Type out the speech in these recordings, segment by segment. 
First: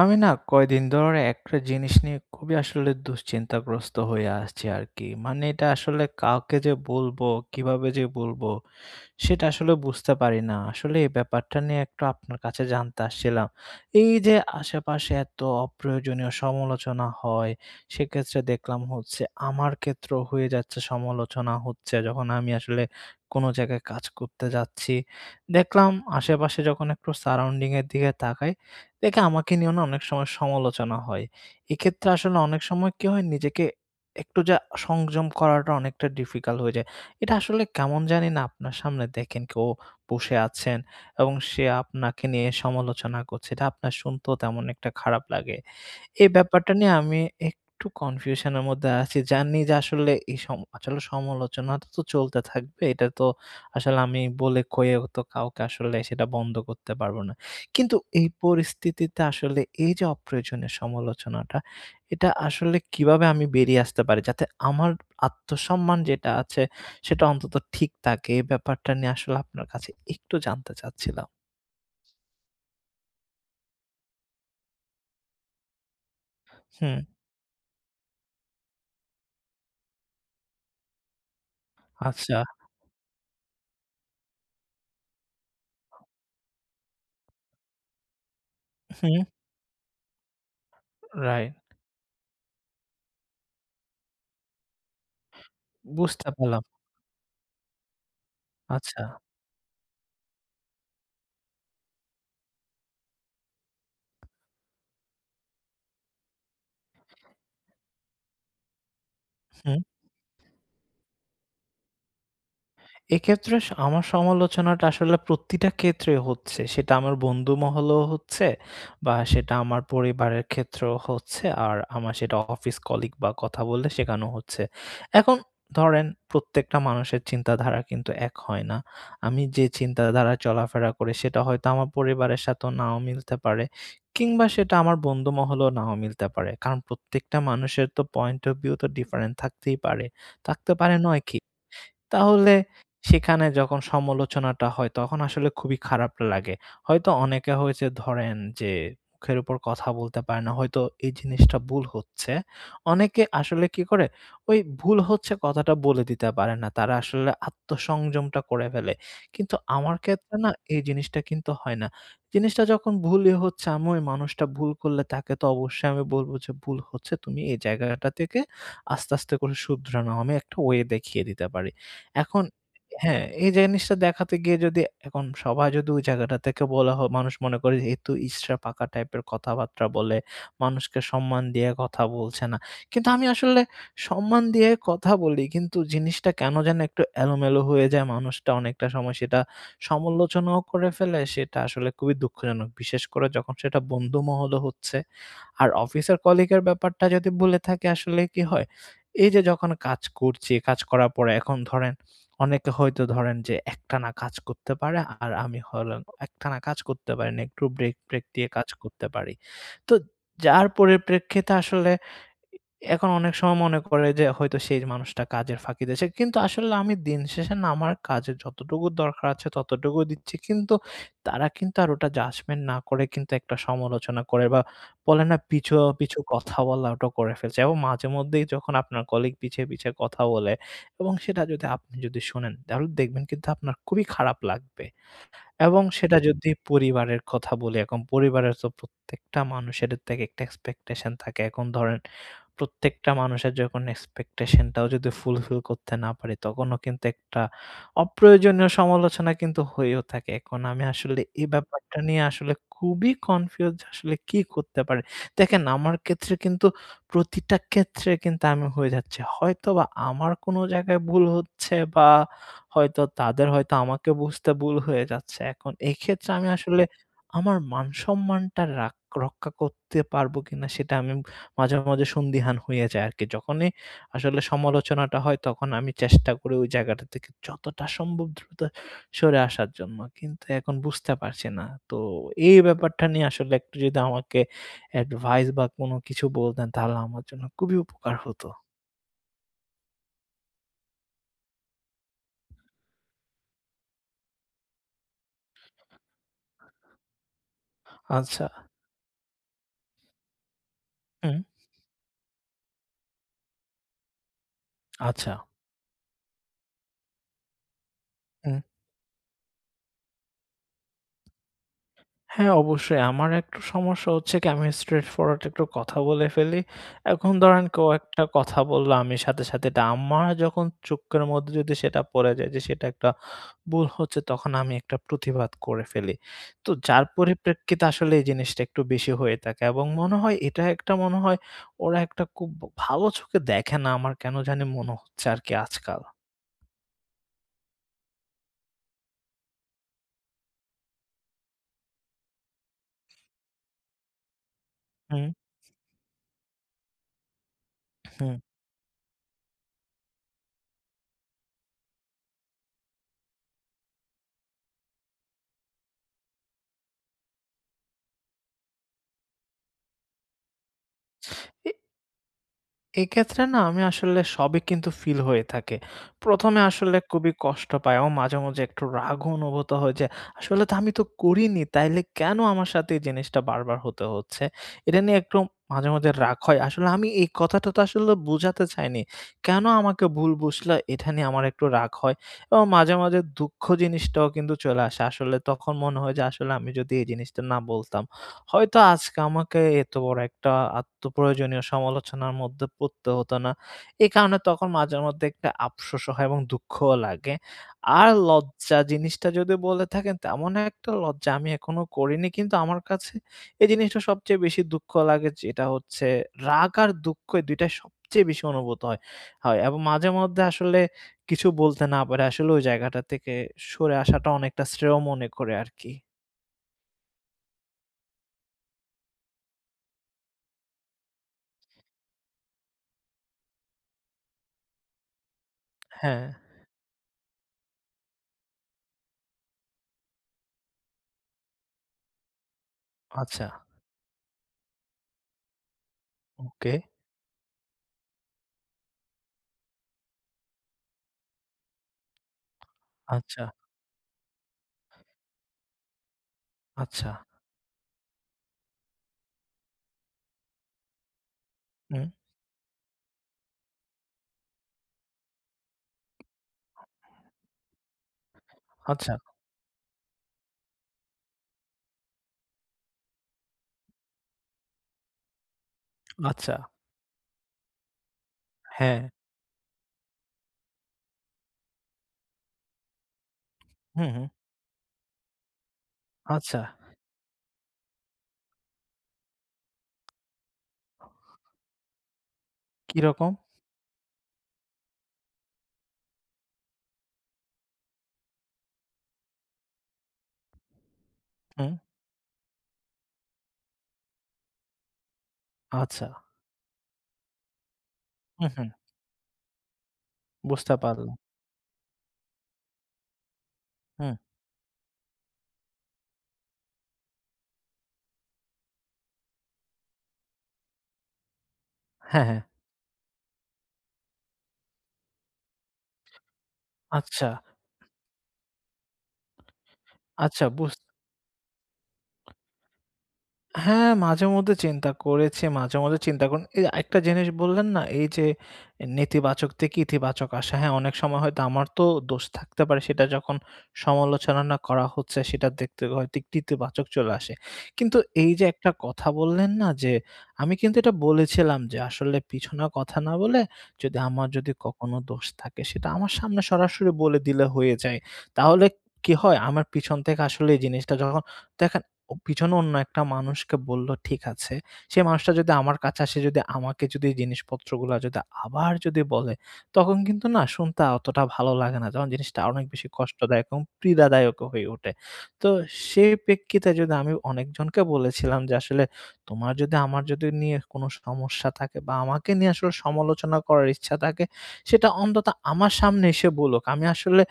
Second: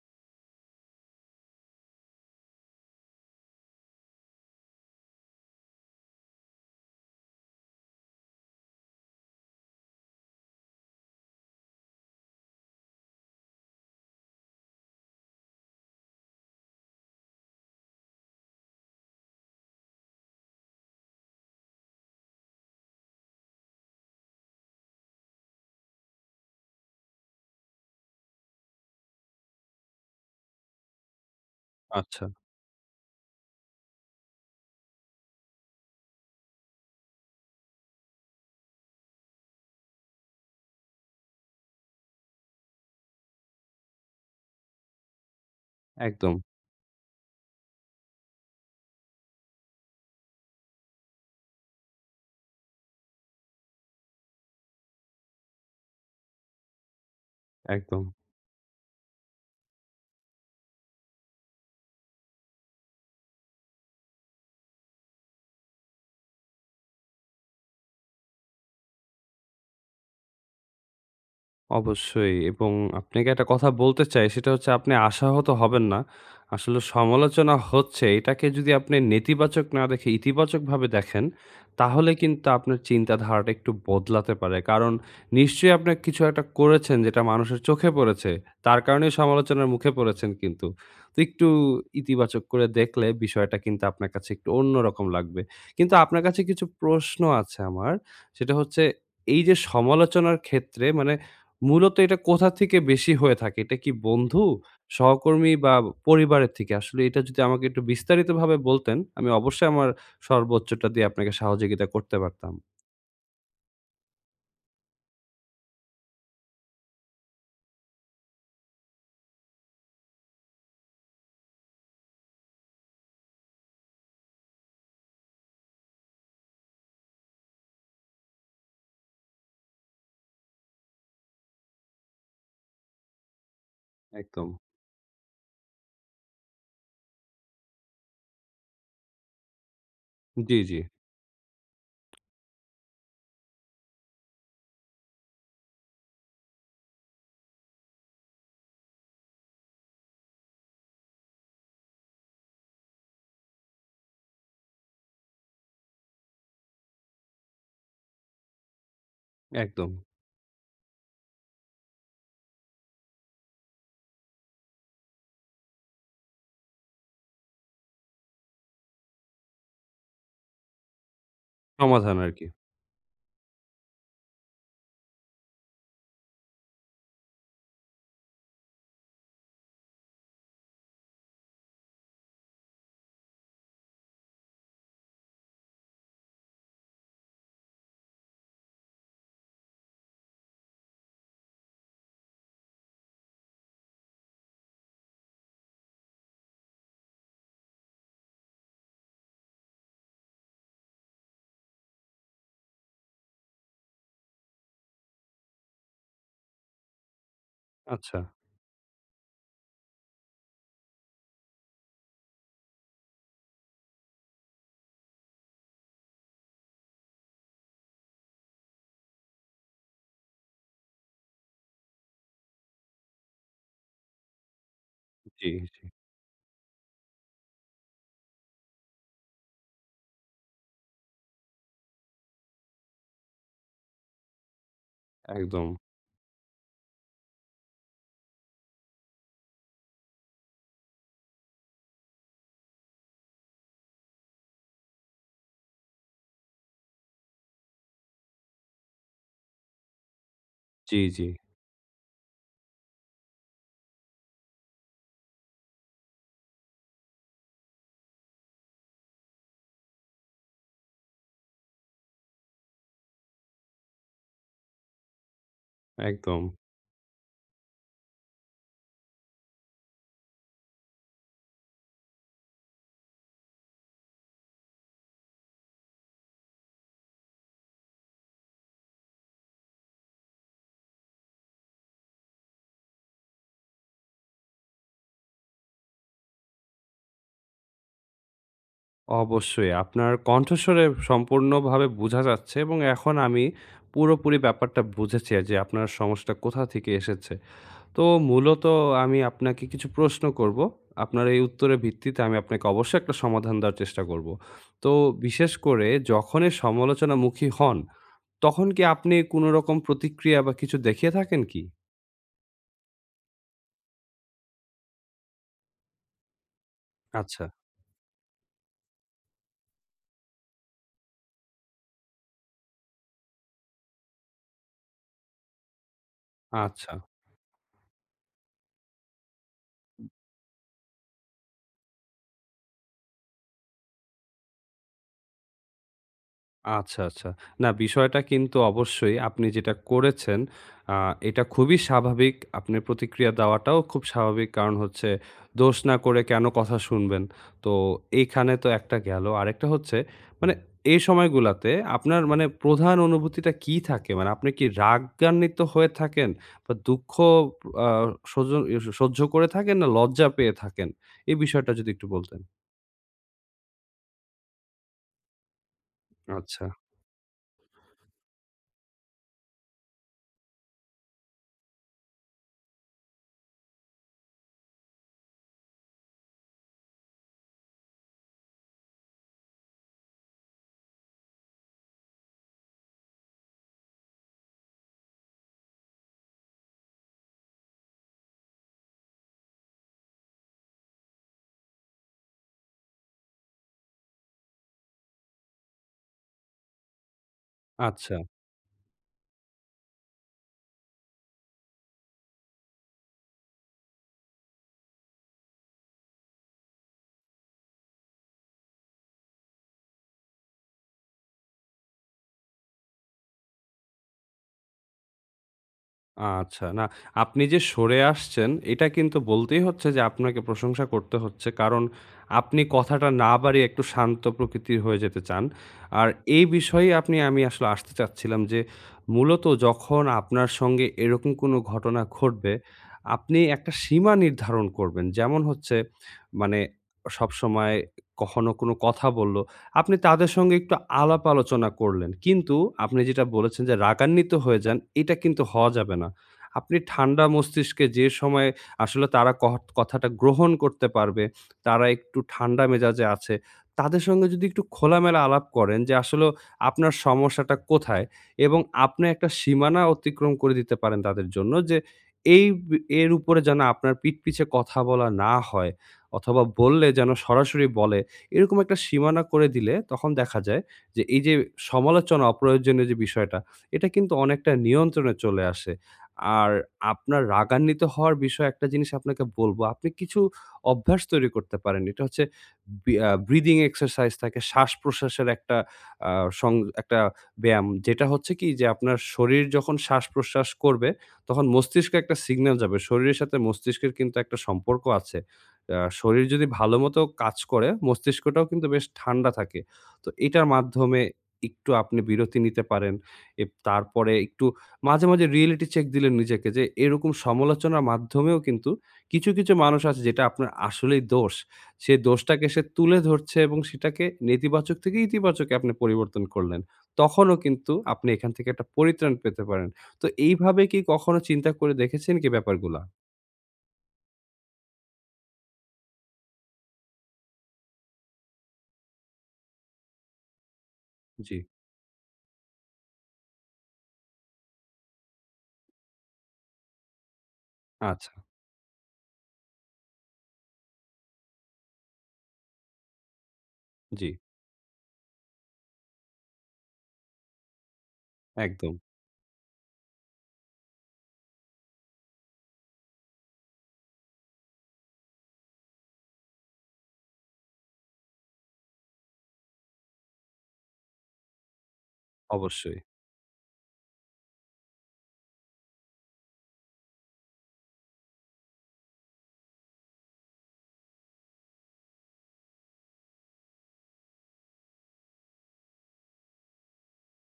আমি না কয়দিন ধরে একটা জিনিস নিয়ে খুবই আসলে দুশ্চিন্তাগ্রস্ত হয়ে আসছি আরকি। মানে এটা আসলে কাউকে যে বলব, কীভাবে যে বলব সেটা আসলে বুঝতে পারি না। আসলে এই ব্যাপারটা নিয়ে একটু আপনার কাছে জানতে আসছিলাম। এইযে আশেপাশে এত অপ্রয়োজনীয় সমালোচনা হয়। সেক্ষেত্রে দেখলাম হচ্ছে আমার ক্ষেত্রেও হয়ে যাচ্ছে সমালোচনা হচ্ছে যখন আমি আসলে কোনো জায়গায় কাজ করতে যাচ্ছি। দেখলাম আশেপাশে যখন একটু সারাউন্ডিং এর দিকে তাকাই। দেখি আমাকে নিয়েও অনেক সময় সমালোচনা হয়। এক্ষেত্রে আচ্ছা। আসলে অনেক সময় কি হয় নিজেকে একটু যা সংযম করাটা অনেকটা ডিফিকাল্ট হয়ে যায়। এটা আসলে কেমন জানি না আপনার সামনে দেখেন কেউ বসে আছেন এবং সে আপনাকে নিয়ে সমালোচনা করছে। এটা আপনার শুনতেও তেমন একটা খারাপ লাগে। এই একদম। ব্যাপারটা নিয়ে আমি একটু কনফিউশন এর মধ্যে আছি। জানি যে আসলে এ সম আসলে সমালোচনাটা তো চলতে থাকবে। এটা তো আসলে আমি বলে কয়ে তো কাউকে আসলে সেটা বন্ধ করতে পারব না। কিন্তু একদম। এই পরিস্থিতিতে আসলে এই যে অপ্রয়োজনীয় সমালোচনাটা, এটা আসলে কিভাবে আমি বেরিয়ে আসতে পারি যাতে আমার আত্মসম্মান যেটা আছে সেটা অন্তত ঠিক থাকে। এই ব্যাপারটা নিয়ে আসলে আপনার কাছে একটু জানতে চাচ্ছিলাম। অবশ্যই এবং আপনাকে একটা কথা বলতে চাই সেটা হচ্ছে আপনি আশাহত হবেন না। আসলে হুম। সমালোচনা হচ্ছে এটাকে যদি আপনি নেতিবাচক না দেখে ইতিবাচকভাবে দেখেন। তাহলে আচ্ছা। কিন্তু আপনার চিন্তাধারাটা একটু বদলাতে পারে। কারণ নিশ্চয়ই আপনি কিছু একটা করেছেন যেটা মানুষের চোখে পড়েছে। তার কারণেই হুম। সমালোচনার মুখে পড়েছেন কিন্তু। তো একটু রাইট। ইতিবাচক করে দেখলে বিষয়টা কিন্তু আপনার কাছে একটু অন্যরকম লাগবে। কিন্তু আপনার বুঝতে কাছে পারলাম। কিছু প্রশ্ন আছে আমার সেটা হচ্ছে, আচ্ছা। এই যে সমালোচনার ক্ষেত্রে মানে, মূলত এটা কোথা থেকে বেশি হয়ে থাকে? এটা কি বন্ধু, সহকর্মী বা পরিবারের থেকে আসলে এটা যদি আমাকে একটু বিস্তারিতভাবে বলতেন? আমি অবশ্যই হুম। আমার সর্বোচ্চটা দিয়ে আপনাকে সহযোগিতা করতে পারতাম। এক্ষেত্রে আমার সমালোচনাটা আসলে প্রতিটা ক্ষেত্রে হচ্ছে। সেটা আমার বন্ধুমহলেও হচ্ছে বা সেটা আমার পরিবারের ক্ষেত্রেও হচ্ছে আর আমার সেটা অফিস কলিগ বা কথা বললে শেখানো হচ্ছে। এখন ধরেন প্রত্যেকটা মানুষের চিন্তাধারা কিন্তু এক হয় না। আমি যে চিন্তাধারায় চলাফেরা করি সেটা হয়তো আমার পরিবারের সাথে নাও মিলতে পারে। কিংবা একদম। সেটা আমার বন্ধুমহলেও নাও মিলতে পারে। কারণ প্রত্যেকটা মানুষের তো পয়েন্ট ওফ ভিউ তো ডিফারেন্টস থাকতেই পারে। জ্বী, থাকতে জ্বী। পারে নয় কি? তাহলে সেখানে যখন সমালোচনাটা হয় তখন আসলে খুবই খারাপ লাগে। হয়তো অনেকে হয়েছে ধরেন যে মুখের উপর কথা বলতে পারে না। হয়তো এই জিনিসটা ভুল হচ্ছে। অনেকে আসলে কি করে, ওই ভুল হচ্ছে কথাটা বলে দিতে পারে না। তারা আসলে আত্মসংযমটা করে ফেলে। কিন্তু একদম। আমার ক্ষেত্রে না এই জিনিসটা কিন্তু হয় না। জিনিসটা যখন ভুলই হচ্ছে আমি ওই মানুষটা ভুল করলে তাকে তো অবশ্যই আমি বলব যে ভুল হচ্ছে তুমি এই জায়গাটা থেকে আস্তে, আস্তে, করে শুধরানো। আমি একটা ওয়ে দেখিয়ে দিতে পারি। সমাধান এখন আরকি। হ্যাঁ, এই জিনিসটা দেখাতে গিয়ে যদি এখন সবাই যদি ওই জায়গাটা থেকে বলা হয়, মানুষ মনে করে এতো ইঁচড়ে পাকা টাইপের কথাবার্তা বলে। মানুষকে সম্মান দিয়ে কথা বলছে না। কিন্তু আমি আসলে সম্মান দিয়ে কথা বলি কিন্তু জিনিসটা কেনো যেন একটু এলোমেলো হয়ে যায়। মানুষটা অনেকটা সময় সমালোচনাও করে ফেলে সেটা আসলে খুবই দুঃখজনক। বিশেষ করে যখন সেটা বন্ধুমহলও হচ্ছে। আর অফিসের কলিগের ব্যাপারটা যদি বলে থাকি আসলে কি হয়? এইযে যে যখন কাজ করছি, কাজ করার পরে এখন ধরেন অনেকে হয়তো ধরেন যে একটানা কাজ করতে পারে আর আমি একটানা কাজ করতে পারি না। একটু ব্রেক-প্রেক আচ্ছা। দিয়ে কাজ করতে পারি। তো যার পরিপ্রেক্ষিতে আসলে এখন অনেক সময় মনে করে যে হয়তো সেই মানুষটা কাজের ফাঁকি দিয়েছে। কিন্তু আসলে আমি দিনশেষে না আমার কাজের যতটুকু দরকার আছে ততটুকুই দিচ্ছি। কিন্তু তারা কিন্তু আর ওটা জাজমেন্ট না করে কিন্তু একটা সমালোচনা করে বা বলে না জ্বী, পিছু, জ্বী। পিছু, কথা বলাটা করে ফেলছে। এবং মাঝেমধ্যেই যখন আপনার কলিগ পিছে, পিছে, কথা বলে এবং সেটা যদি আপনি যদি শোনেন তাহলে দেখবেন কিন্তু আপনার খুবই খারাপ লাগবে। একদম। এবং সেটা যদি পরিবারের কথা বলি এখন পরিবারে তো প্রত্যেকটা মানুষের একটা এক্সপেকটেশন থাকে। এখন ধরেন প্রত্যেকটা মানুষের যখন এক্সপেকটেশন টাও যদি ফুলফিল করতে না পারি তখনও কিন্তু একটা অপ্রয়োজনীয় সমালোচনা কিন্তু হয়েও থাকে। এখন আমি জ্বি, আসলে জ্বি। এই ব্যাপারটা নিয়ে আসলে খুবই কনফিউজড আসলে কি করতে পারি? দেখেন আমার ক্ষেত্রে কিন্তু প্রতিটা ক্ষেত্রে কিন্তু আমি হয়ে যাচ্ছি। হয়তোবা আমার কোনো জায়গায় ভুল হচ্ছে বা হয়তো তাদের হয়তো আমাকে বুঝতে ভুল হয়ে যাচ্ছে। এখন এক্ষেত্রে আমি একদম। আসলে আমার মান সম্মানটা রাখ রক্ষা করতে পারবো কিনা সেটা আমি মাঝে, মাঝে, সন্দিহান হয়ে যায় আরকি। যখনই আসলে সমালোচনাটা হয় তখন আমি চেষ্টা করি ওই জায়গাটা থেকে যতটা সম্ভব দ্রুত সরে আসার জন্য। কিন্তু এখন বুঝতে পারছি না। তো এই ব্যাপারটা নিয়ে আসলে একটু যদি আমাকে অ্যাডভাইস বা কোনো কিছু বলতেন তাহলে আমার জন্য খুবই উপকার হত। অবশ্যই আপনার কণ্ঠস্বরে সম্পূর্ণভাবে বোঝা যাচ্ছে এবং এখন আমি পুরোপুরি ব্যাপারটা বুঝেছি অ্যা যে আপনার সমস্যাটা কোথা থেকে এসেছে। তো আচ্ছা। মূলত আমি আপনাক কিছু প্রশ্ন করব। আপনার এই উম। উত্তরের ভিত্তিতে আমি আপনাকে অবশ্যই একটা সমাধান দেওয়ার চেষ্টা করব। তো আচ্ছা। বিশেষ করে যখনই সমালোচনামুখি হন, উম। তখন কি আপনি কোনো রকম প্রতিক্রিয়া বা কিছু দেখিয়ে থাকেন কি? হ্যাঁ, অবশ্যই আমার একটা সমস্যা হচ্ছে কি আমি স্ট্রেইট ফরওয়ার্ট একটু কথা বলে ফেলি। এখন আচ্ছা। ধরেন কেউ একটা কথা বলল, আমি সাথে, সাথে এটা আমার যখন চোখের মধ্যে যদি সেটা পড়ে যায় যে সেটা একটা ভুল হচ্ছে, তখন আমি একটা প্রুতিবাদ করে ফেলি। তো আচ্ছা। যার পরিপ্রেক্ষিতে আসলে এই জিনিসটা একটু বেশি হয়ে থাকে এবং মনে হয় এটা একটা মনে হয় ওরা একটা খুব ভালো চোখে দেখে না আমার কেন জানি মনে হচ্ছে আরকি আজকাল। আচ্ছা, আচ্ছা। না বিষয়টা কিন্তু অবশ্যই আপনি যেটা করেছেন আ এটা খুবই স্বাভাবিক, আপনার প্রতিক্রিয়া দেওয়াটাও খুব স্বাভাবিক কারণ হচ্ছে, হুম। দোষ না করে কেন কথা শুনবেন? তো হুম। এখানে তো একটা গেলো। আরেকটা হচ্ছে মানে এ সময়গুলাতে আপনার মানে প্রধান অনুভূতিটা কি থাকে? মানে আপনি কি রাগান্বিত হয়ে থাকেন বা দুঃখ পো আ সজ স সহ্য করে থাকেন না লজ্জা পেয়ে থাকেন? এই বিষয়টা যদি একটু বলতেন। এক্ষেত্রে না আমি আসলে সবই কিন্তু ফিল হয়ে থাকে। ১ম এ আচ্ছা। আসলে খুবই কষ্ট পাই ও মাঝে, মাঝে একটু রাগ অনুভূত হয় যে, আসলে তো আমি তো করিনি, তাইলে কেনো আমার সাথে এই জিনিসটা বার, বার হতে হচ্ছে? এটা নিয়ে একটু মাঝে, মাঝে রাগ হয়। আসলে আমি এই কথাটা তো আসলে বুঝাতে চাইনি, কেনো আমাকে ভুল বুঝলে? এটা নিয়ে আমার একটু রাগ হয় এবং মাঝে, মাঝে দুঃখ জিনিসটাও কিন্তু চলে আসে আসলে তখন মনে হয় যে, আসলে আমি যদি এই জিনিসটা না বলতাম, হয়তো আজকে আমাকে এত বড় একটা আত্মপ্রয়োজনীয় সমালোচনার মধ্যে পড়তে হত না। এই কারণে তখন মাঝেমধ্যে একটা আফসোসও হয় এবং দুঃখও লাগে, আর আচ্ছা। লজ্জা জিনিসটা যদি বলে থাকেন তেমন একটা লজ্জা আমি এখনো করিনি। কিন্তু আমার কাছে এই জিনিসটা সবচেয়ে বেশি দুঃখ লাগে. যেটা হচ্ছে রাগ আর দুঃখ এই ২ টাই সবচেয়ে বেশি অনুভূত হয়, হয়। এবং মাঝে মধ্যে আসলে কিছু বলতে না পেরে আসলে ওই জায়গাটা থেকে সরে আসাটা অনেকটা শ্রেয় মনে করে আরকি। আচ্ছা, না আপনি যে সরে আসছেন, এটা কিন্তু বলতেই হচ্ছে যে আপনাকে প্রশংসা করতে হচ্ছে, কারণ আপনি কথাটা না বাড়িয়ে একটু শান্ত প্রকৃতির হয়ে যেতে চান। আর হ্যাঁ। এই বিষয়ে আপনি আমি আসলে আসতে চাচ্ছিলাম যে, মূলত যখন আপনার সঙ্গে এরকম কোনো ঘটনা ঘটবে, আপনি আচ্ছা। একটা সীমা নির্ধারণ করবেন। যেমন হচ্ছে মানে ওকে। সবসময় কখনো কোনো কথা বললো, আপনি তাদের সঙ্গে একটু আলাপ আলোচনা করলেন। কিন্তু আপনি যেটা আচ্ছা। বলেছেন যে রাগান্বিত হয়ে যান, এটা কিন্তু হওয়া যাবে না। আপনি আচ্ছা। ঠান্ডা মস্তিষ্কে যে সময়ে আসলে তারা কহট কথাটা গ্রহণ করতে পারবে, তারা উম। একটু ঠান্ডা মেজাজে আছে, তাদের সঙ্গে যদি একটু খোলামেলা আলাপ করেন যে, আসলেও আপনার সমস্যাটা কোথায়? এবং আপনি আচ্ছা। একটা সীমানা অতিক্রম করে দিতে পারেন তাদের জন্য যে, এই ব এর উপরে যেন আপনার পিঠ পিছে কথা বলা না হয়, অথবা আচ্ছা। বললে যেন সরাসরি বলে। এরকম একটা হ্যাঁ। সীমানা করে দিলে তখন দেখা যায় যে এইযে সমালোচনা অপ্রয়োজনীয় যে বিষয়টা, এটা হুম, কিন্তু হু। অনেকটা নিয়ন্ত্রণে চলে আসে। আর আচ্ছা। আপনার রাগান্বিত হওয়ার বিষয়ে একটা জিনিস আপনাকে বলবো, আপনি কিছু অভ্যাস তৈরি করতে পারেন। এটা হচ্ছে বি কি ইয়া রকম? ব্রিদিং এক্সারসাইজ থাকে, শ্বাসপ্রশ্বাসের একটা আ সং একটা ব্যায়াম। যেটা হচ্ছে কি যে আপনার শরীর যখন শ্বাসপ্রশ্বাস করবে, তখন হুম। মস্তিষ্কে একটা সিগনাল যাবে, শরীরের সাথে মস্তিষ্কের কিন্তু একটা সম্পর্ক আছে, আ আচ্ছা। শরীর যদি ভাল মতো কাজ করে, মস্তিষ্কটাও হুম, হু। কিন্তু বেশ ঠান্ডা থাকে। তো এটার বুঝতে মাধ্যমে পারলাম। একটু আপনি বিরতি নিতে পারেন। এব তারপরে হুম। একটু মাঝে, মাঝে রিয়েলিটি চেক দিলেন নিজেকে যে, এরকম সমালোচনার মাধ্যমেও কিন্তু কিছু, কিছু মানুষ আছে যেটা আপনার আসলেই দোষ, সে হ্যাঁ, হ্যাঁ। দোষটাকে সে তুলে ধরছে এবং সেটাকে নেতিবাচক থেকে ইতিবাচকে আপনি পরিবর্তন করলেন, আচ্ছা। তখনও কিন্তু আপনি এখান থেকে একটা পরিত্রাণ পেতে পারেন। তো আচ্ছা, এইভাবে বুঝ কি কখনো চিন্তা করে দেখেছেন কি ব্যাপারগুলা? হ্যাঁ, মাঝে-মধ্যে চিন্তা করেছি, মাঝে, মাঝে চিন্তা করুন। এই এ আরেকটা জিনিস বললেন না? এই যে এ নেতিবাচক থেকে ইতিবাচক আশা। হ্যাঁ, অনেক সময় হয়তো জী। আমার তো দোষ থাকতে পারে। সেটা যখন সমালোচনা না করা হচ্ছে সেটা দেখতে হয়তো ইতিবাচক চলে আসে। কিন্তু আচ্ছা। এই যে একটা কথা বললেন না যে, আমি কিন্তু এটা বলেছিলাম যে "আসলে পিছনে কথা না বলে যদি জী। আমার যদি কখনো দোষ থাকে, সেটা আমার সামনে সরাসরি বলে দিলে হয়ে যায়।" তাহলে একদম। কি হয়? আমার পিছন থেকে আসলে এই জিনিসটা যখ দেখেন ও পেছনে অন্য একটা মানুষকে বলল ঠিক আছে। সে মানুষটা যদি আমার কাছে আসে, যদি আমাকে যদি জিনিসপত্রগুলো যদি আবার যদি বলে, তখন কিন্তু না শুনতে আ অতটাও ভালো লাগে না ।যখন জিনিসটা অনেক অবশ্যই। বেশি কষ্টদায়ক এবং পীড়াদায়কও হয়ে উঠে। তো সেই প্রেক্ষিতে যদি আমি অনেকজনকে বলেছিলাম যে আসলে "তোমার যদি আমার যদি নিয়ে কোনো সমস্যা থাকে বা আমাকে নিয়ে আসলে সমালোচনা করার ইচ্ছা থাকে, সেটা অন্তত আমার সামনে এসে বলুক।" আমি আসলে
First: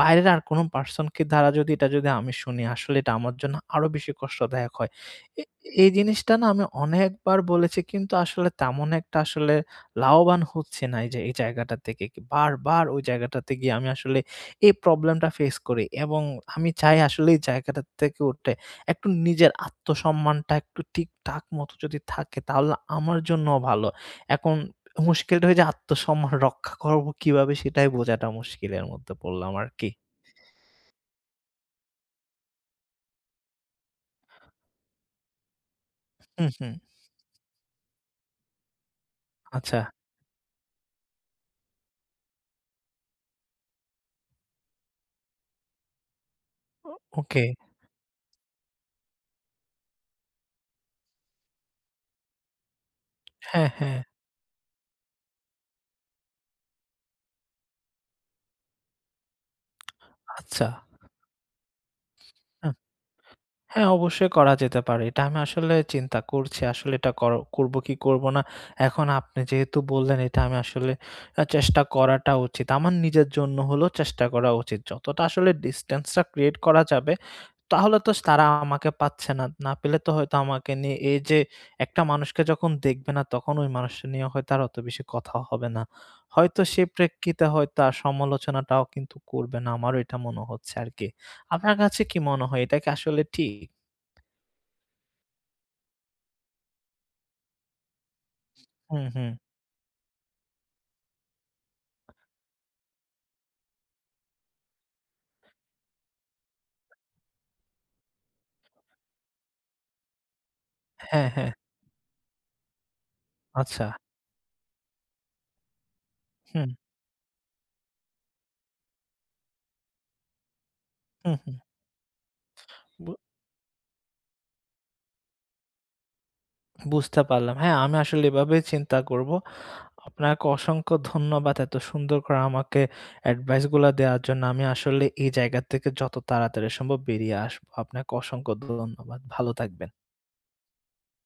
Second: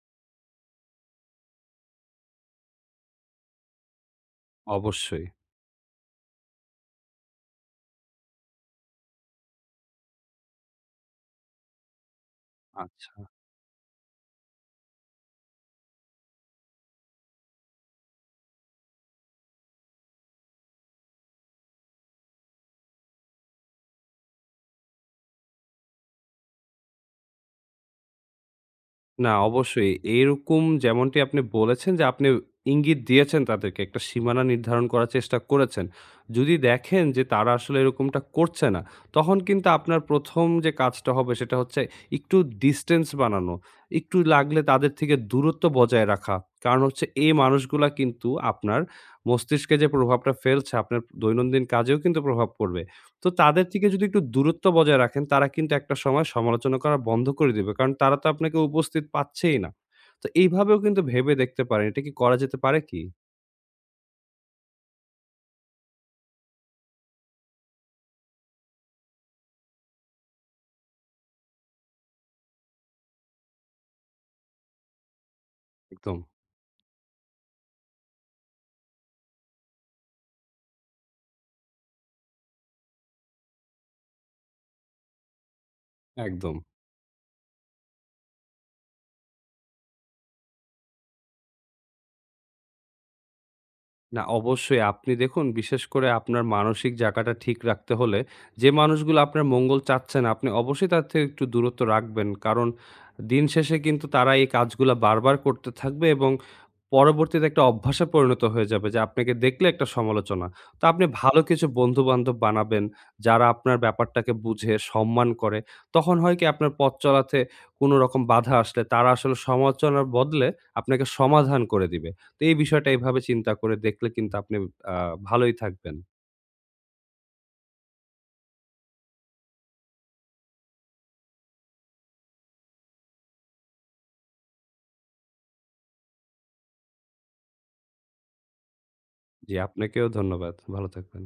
বাইরের আর কোনো person কে দ্বারা যদি এটা যদি আমি শুনি, আসলে এটা আমার জন্য আরও বেশি কষ্টদায়ক হয়। অবশ্যই। এ এই জিনিসটা না আমি অনেকবার বলেছি, কিন্তু আসলে তেমন একটা আসলে লাভবান হচ্ছি না, এই যে এই জায়গাটা থেকে। কি বারবার ওই আচ্ছা। জায়গাটাতে গিয়ে আমি আসলে এই problem-টা ফেস করি। এবং আমি চাই আসলে এই জায়গাটা থেকে উঠে, একটু নিজের আত্মসম্মানটা একটু ঠিকঠাক মতো যদি থাকে, তাহলে আমার জন্যও ভালো। এখন মুশকিলটা হয় যে আত্মসম্মান রক্ষা করব কীভাবে সেটাই বোঝাটা মুশকিলের মধ্যে না, পড়লাম আরকি। অবশ্যই। এইরকম যেমনটি আপনি বলেছেন যে আপনি ইঙ্গিত দিয়েছেন তাদেরকে, একটা সীমানা নির্ধারণ করার চেষ্টা করেছেন। হু, যদি হু। দেখেন যে তারা আসলে এরকমটা করছে না, তখন কিন্তু আচ্ছা। আপনার প্রথম যে কাজটা হবে সেটা হচ্ছে একটু distance বানানো। একটু লাগলে তাদের থেকে দূরত্ব বজায় রাখা। কারণ হচ্ছে এই okay। মানুষগুলা কিন্তু আপনার মস্তিষ্কে যে প্রভাবটা ফেলছে, আপনার দৈনন্দিন কাজেও কিন্তু প্রভাব পড়বে। তো তাদের হ্যাঁ, থেকে হ্যাঁ। যদি একটু দূরত্ব বজায় রাখেন, তারা কিন্তু একটা সময় সমালোচনা করা বন্ধ করে দিবে। কারণ তারা তো আপনাকে উপস্থিত পাচ্ছেই না। তো আচ্ছা। এইভাবেও কিন্তু ভেবে দেখতে পারেন। এটা কি হু। করা যেতে হ্যাঁ। পারে কি? হ্যাঁ অবশ্যই করা যেতে পারে এটা। আমি আসলে চিন্তা করছি, আসলে এটা কর করব কি করব না। এখন আপনি যেহেতু বললেন এটা আমি আসলে অ্যা চেষ্টা করাটা উচিত। আমার নিজের জন্য হলেও চেষ্টা করা উচিত। যতটা আসলে distance একদম। টা create করা যাবে, তাহলে তো তারা আমাকে পাচ্ছে না। না পেলে তো হয়তো আমাকে নিয়ে এই যে একটা মানুষকে যখন দেখবে না তখন ওই মানুষটা নিয়ে হয়তো আর অত বেশি কথা হবে না। একদম। হয়তো সে প্রেক্ষিতে হয়তো আর সমালোচনাটাও কিন্তু করবে না, আমারও এটা মনে হচ্ছে আরকি। আপনার কাছে কি মনে হয়? এটা কি আসলে ঠিক? না, অবশ্যই। আপনি দেখুন বিশেষ করে আপনার মানসিক জায়গাটা ঠিক রাখতে হলে যে হু, মানুষগুলো হু। আপনার মঙ্গল চাচ্ছে না আপনি অবশ্যই তাদের থেকে একটু দূরত্ব রাখবেন। কারণ দিন শেষে কিন্তু তারা এই কাজগুলা বারবার করতে থাকবে এবং পরবর্তীতে একটা অভ্যাসে পরিণত হয়ে যাবে, যে আপনাকে দেখলে একটা সমালোচনা। তো আপনি হ্যাঁ, ভালো হ্যাঁ। কিছু বন্ধু-বান্ধব বানাবেন, যারা আপনার আচ্ছা। ব্যাপারটাকে বুঝে, সম্মান করে। তখন হয় কি? হুম। আপনার পথ চলাতে কোন রকম বাধা আসলে তারা আসলে সমালোচনার বদলে আপনাকে হু, হু। সমাধান করে দিবে। তো এই বিষয়টা বু এভাবে চিন্তা করে দেখলে কিন্তু আপনি আ ভালোই থাকবেন। বুঝতে পারলাম। হ্যাঁ, আমি আসলে এভাবেই চিন্তা করব। আপনাকে অসংখ্য ধন্যবাদ এত সুন্দর করে আমাকে advice গুলা দেয়ার জন্য। আমি আসলে এই জায়গার থেকে যত তাড়াতাড়ি সম্ভব বেরিয়ে আসবো। আপনাকে অসংখ্য ধন্যবাদ। ভালো জী, থাকবেন। আপনাকেও ধন্যবাদ। ভালো থাকবেন।